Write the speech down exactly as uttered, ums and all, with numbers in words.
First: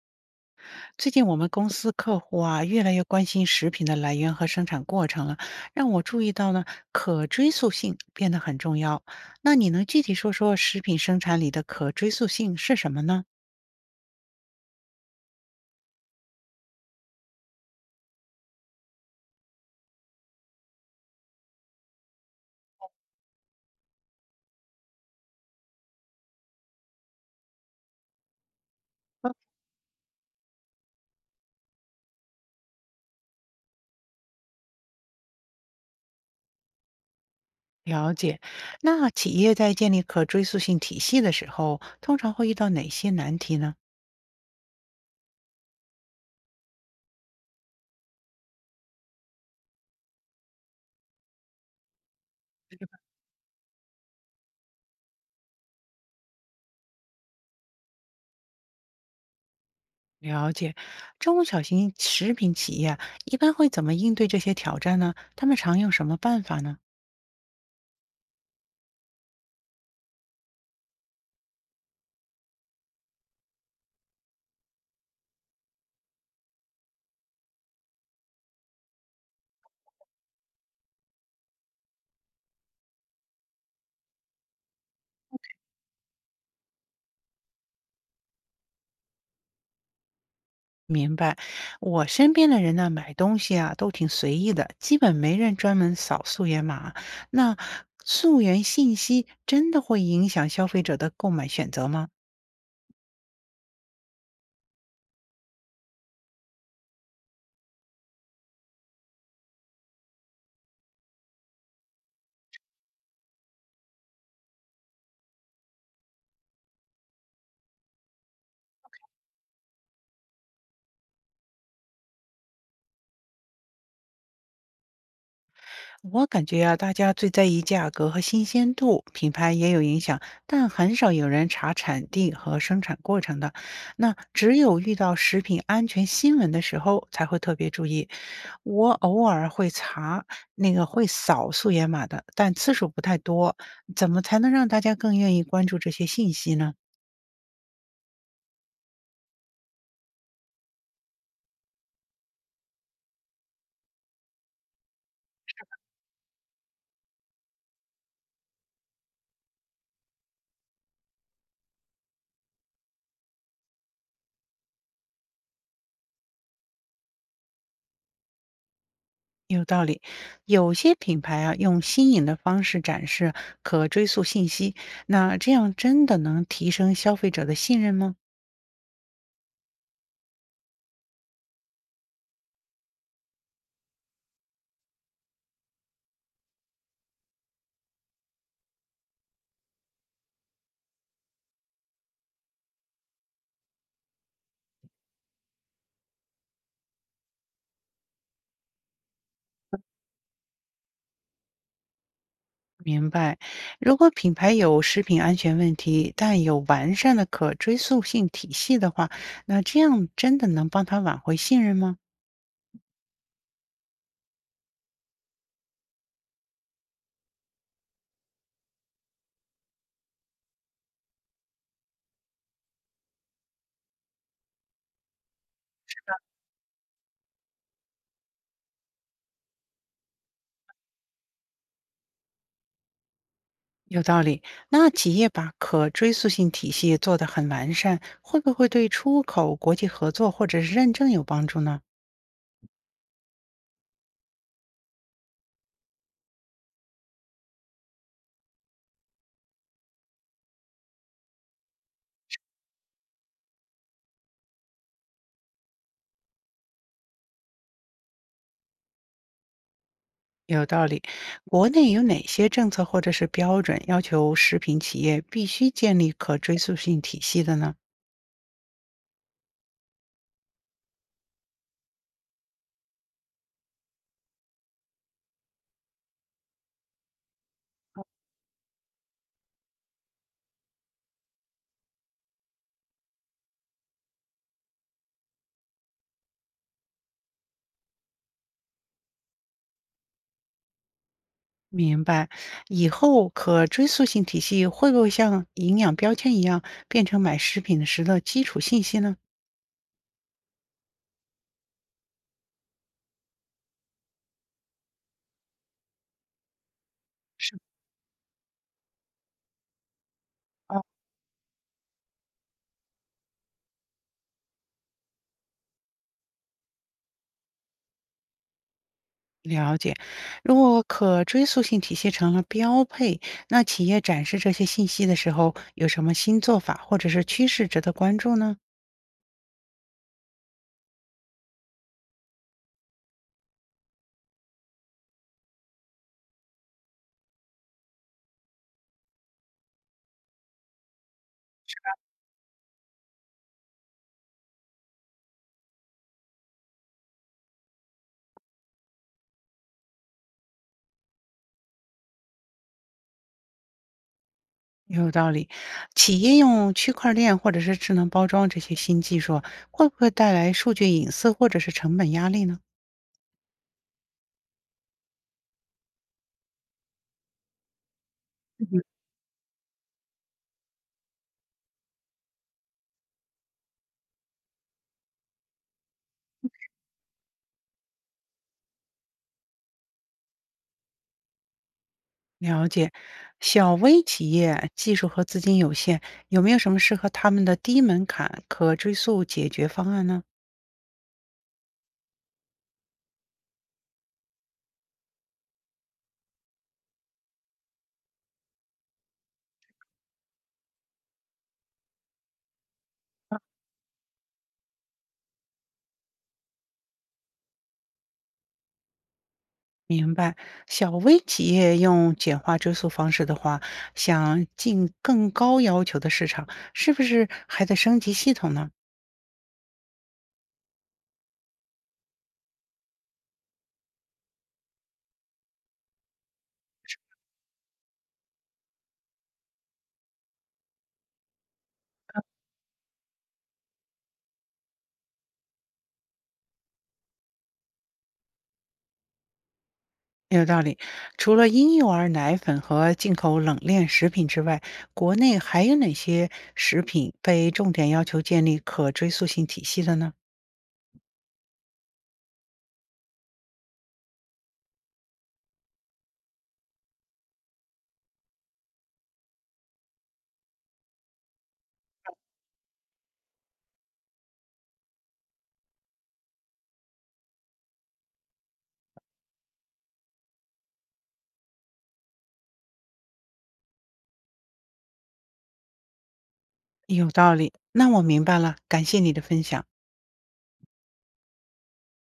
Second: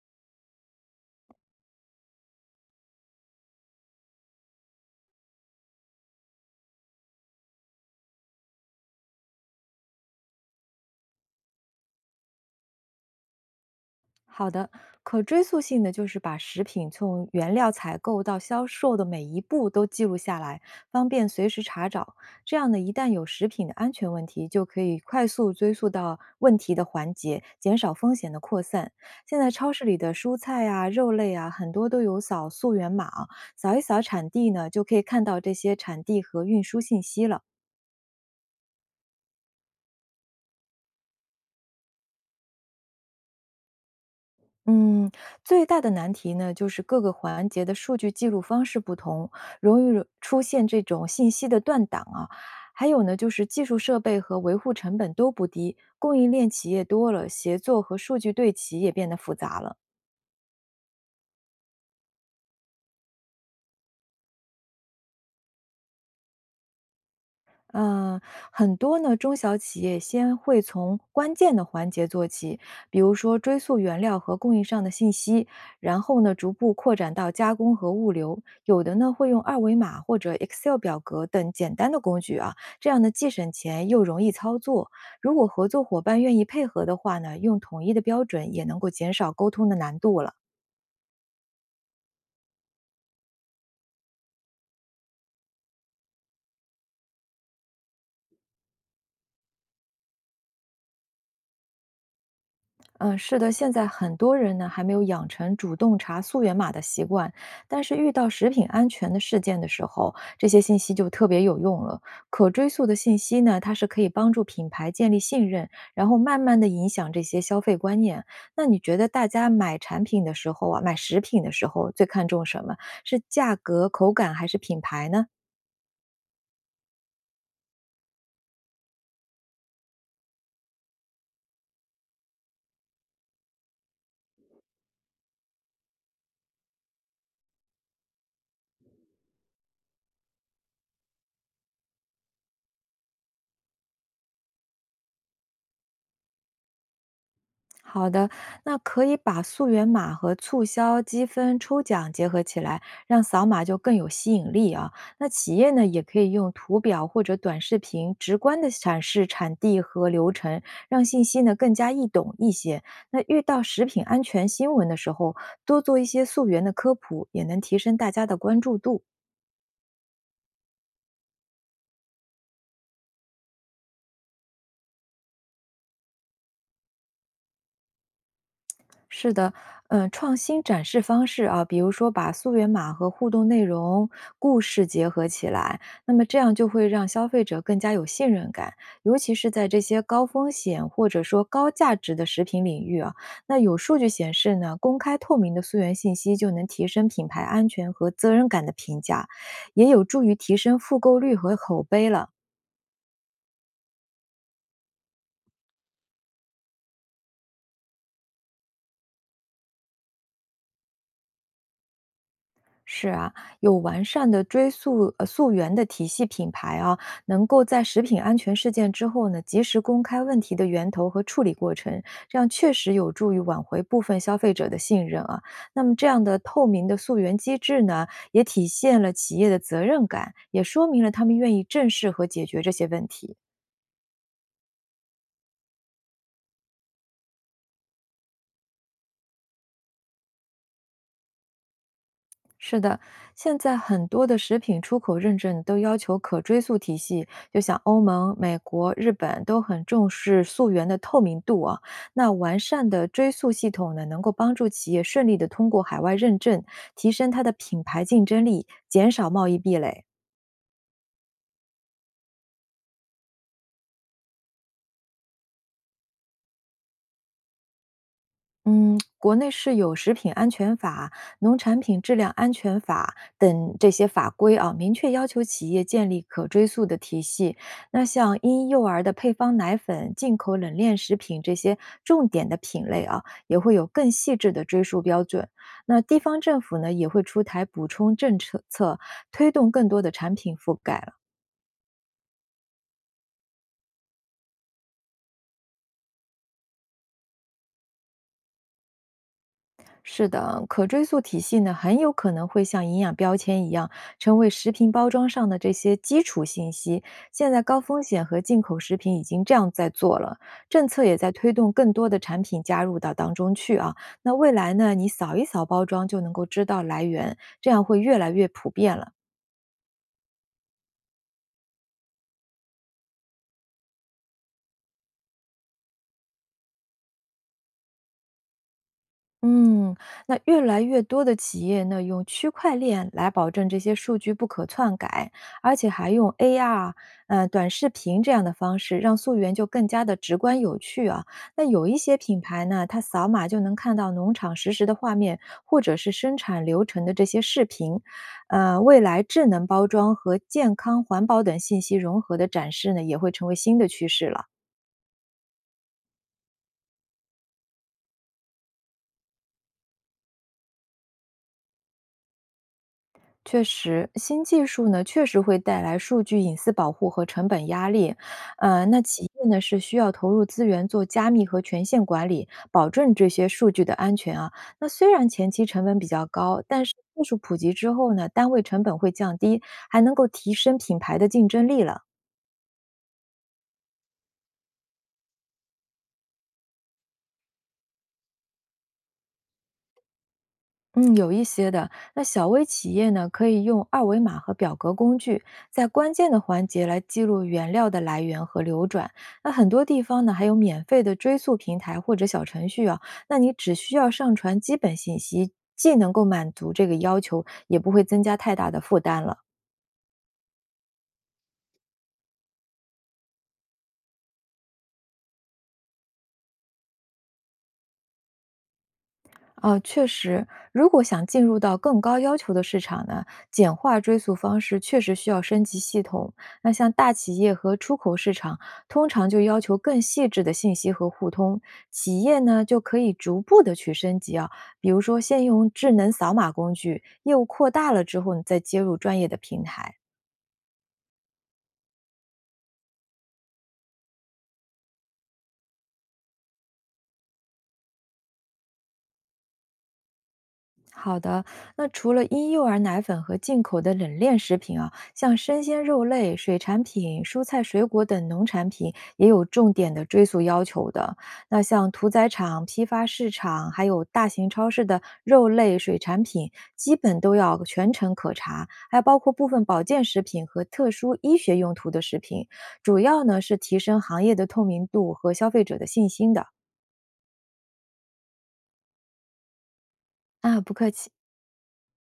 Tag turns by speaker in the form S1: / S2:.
S1: 最近我们公司客户啊，越来越关心食品的来源和生产过程了，让我注意到呢，可追溯性变得很重要。那你能具体说说食品生产里的可追溯性是什么呢？
S2: 好的，可追溯性的就是把食品从原料采购到销售的每一步都记录下来，方便随时查找。这样呢，一旦有食品的安全问题，就可以快速追溯到问题的环节，减少风险的扩散。现
S1: 嗯，
S2: 在超市里的蔬菜啊、肉类啊，很多都有扫溯源码啊扫一扫产地呢，就可以看到这些产地和运输信息了。
S1: 了解。那企业在建立可追溯性体系的时候，通常会遇到哪些难题呢？
S2: 嗯，最大的难题呢，就是各个环节的数据记录方式不同，容易惹出现这种信息的断档啊。还有呢，就是技术设备和维护成本都不低，供应链企业多了，协作和数据对齐也变得复杂了。
S1: 了解。中小型食品企业啊一般会怎么应对这些挑战呢？他们常用什么办法呢？
S2: 嗯，很多呢中小企业先会从关键的环节做起，比如说追溯原料和供应商的信息，然后呢逐步扩展到加工和物流。有的呢会用二维码或者 Excel 表格等简单的工具啊，这样呢既省钱又容易操作。如果合作伙伴愿意配合的话呢，用统一的标准也能够减少沟通的难度了。
S1: 明白，我身边的人呢，买东西啊都挺随意的，基本没人专门扫溯源码。那溯源信息真的会影响消费者的购买选择吗？
S2: 嗯，是的，现在很多人呢还没有养成主动查溯源码的习惯，但是遇到食品安全的事件的时候，这些信息就特别有用了。可追溯的信息呢，它是可以帮助品牌建立信任，然后慢慢的影响这些消费观念。那你觉得大家买产品的时候啊，买食品的时候最看重什么？是价格、口感还是品牌呢？
S1: 我感觉啊，大家最在意价格和新鲜度，品牌也有影响，但很少有人查产地和生产过程的。那只有遇到食品安全新闻的时候，才会特别注意。我偶尔会查那个会扫溯源码的，但次数不太多。怎么才能让大家更愿意关注这些信息呢？
S2: 好的，那可以把溯源码和促销、积分、抽奖结合起来，让扫码就更有吸引力啊。那企业呢，也可以用图表或者短视频，直观的展示产地和流程，让信息呢更加易懂一些。那遇到食品安全新闻的时候，多做一些溯源的科普，也能提升大家的关注度。
S1: 有道理，有些品牌啊，用新颖的方式展示可追溯信息，那这样真的能提升消费者的信任吗？
S2: 是的，嗯，创新展示方式啊，比如说把溯源码和互动内容、故事结合起来，那么这样就会让消费者更加有信任感，尤其是在这些高风险或者说高价值的食品领域啊。那有数据显示呢，公开透明的溯源信息就能提升品牌安全和责任感的评价，也有助于提升复购率和口碑了。
S1: 明白，如果品牌有食品安全问题，但有完善的可追溯性体系的话，那这样真的能帮他挽回信任吗？
S2: 是啊，有完善的追溯呃溯源的体系，品牌啊，能够在食品安全事件之后呢，及时公开问题的源头和处理过程，这样确实有助于挽回部分消费者的信任啊。那么这样的透明的溯源机制呢，也体现了企业的责任感，也说明了他们愿意正视和解决这些问题。
S1: 有道理。那企业把可追溯性体系做得很完善，会不会对出口、国际合作或者是认证有帮助呢？
S2: 是的，现在很多的食品出口认证都要求可追溯体系，就像欧盟、美国、日本都很重视溯源的透明度啊。那完善的追溯系统呢，能够帮助企业顺利的通过海外认证，提升它的品牌竞争力，减少贸易壁垒。
S1: 有道理。国内有哪些政策或者是标准要求食品企业必须建立可追溯性体系的呢？
S2: 嗯，国内是有食品安全法、农产品质量安全法等这些法规啊，明确要求企业建立可追溯的体系。那像婴幼儿的配方奶粉、进口冷链食品这些重点的品类啊，也会有更细致的追溯标准。那地方政府呢，也会出台补充政策，推动更多的产品覆盖了。
S1: 明白，以后可追溯性体系会不会像营养标签一样，变成买食品时的基础信息呢？
S2: 是的啊，可追溯体系呢，很有可能会像营养标签一样，成为食品包装上的这些基础信息。现
S1: 是
S2: 在高风险和进口食品已经这样在做了，
S1: 哦，
S2: 政策也在推动更多的产品加入到当中去啊。那未来呢，你扫一扫包装就能够知道来源，这样会越来越普遍了。
S1: 了解。如果可追溯性体系成了标配，那企业展示这些信息的时候，有什么新做法或者是趋势值得关注呢？
S2: 嗯，那越来越多的企业呢，用区块链来保证这些数据不可篡改，而且还用 A R、呃短视频这样的方式，让溯源就更加的直观有趣啊。那有一些品牌呢，它扫码就能看到农场实时的画面，或者是生产流程的这些视频。呃，未来智能包装和健康环保等信息融合的展示呢，也会成为新的趋势了。
S1: 有道理，企业用区块链或者是智能包装这些新技术，会不会带来数据隐私或者是成本压力呢？
S2: 确实，新技术呢确实会带来数据隐私保护和成本压力，呃，那企业呢是需要投入资源做加密和权限管理，保证这些数据的安全啊。那虽然前期成本比较高，但是技术普及之后呢，单位成本会降低，还能够提升品牌的竞争力了。
S1: 了解，小微企业技术和资金有限，有没有什么适合他们的低门槛可追溯解决方案呢？
S2: 嗯，有一些的。那小微企业呢，可以用二维码和表格工具，在关键的环节来记录原料的来源和流转。那很多地方呢，还有免费的追溯平台或者小程序啊。那你只需要上传基本信息，既能够满足这个要求，也不会增加太大的负担了。
S1: 明白，小微企业用简化追溯方式的话，想进更高要求的市场，是不是还得升级系统呢？
S2: 呃，确实，如果想进入到更高要求的市场呢，简化追溯方式确实需要升级系统。那像大企业和出口市场，通常就要求更细致的信息和互通。企业呢，就可以逐步的去升级啊，比如说先用智能扫码工具，业务扩大了之后，你再接入专业的平台。
S1: 有道理。除了婴幼儿奶粉和进口冷链食品之外，国内还有哪些食品被重点要求建立可追溯性体系的呢？
S2: 好的，那除了婴幼儿奶粉和进口的冷链食品啊，像生鲜肉类、水产品、蔬菜水果等农产品也有重点的追溯要求的。那像屠宰场、批发市场，还有大型超市的肉类、水产品，基本都要全程可查，还包括部分保健食品和特殊医学用途的食品，主要呢是提升行业的透明度和消费者的信心的。
S1: 有道理，那我明白了，感谢你的分享。
S2: 啊，不客气。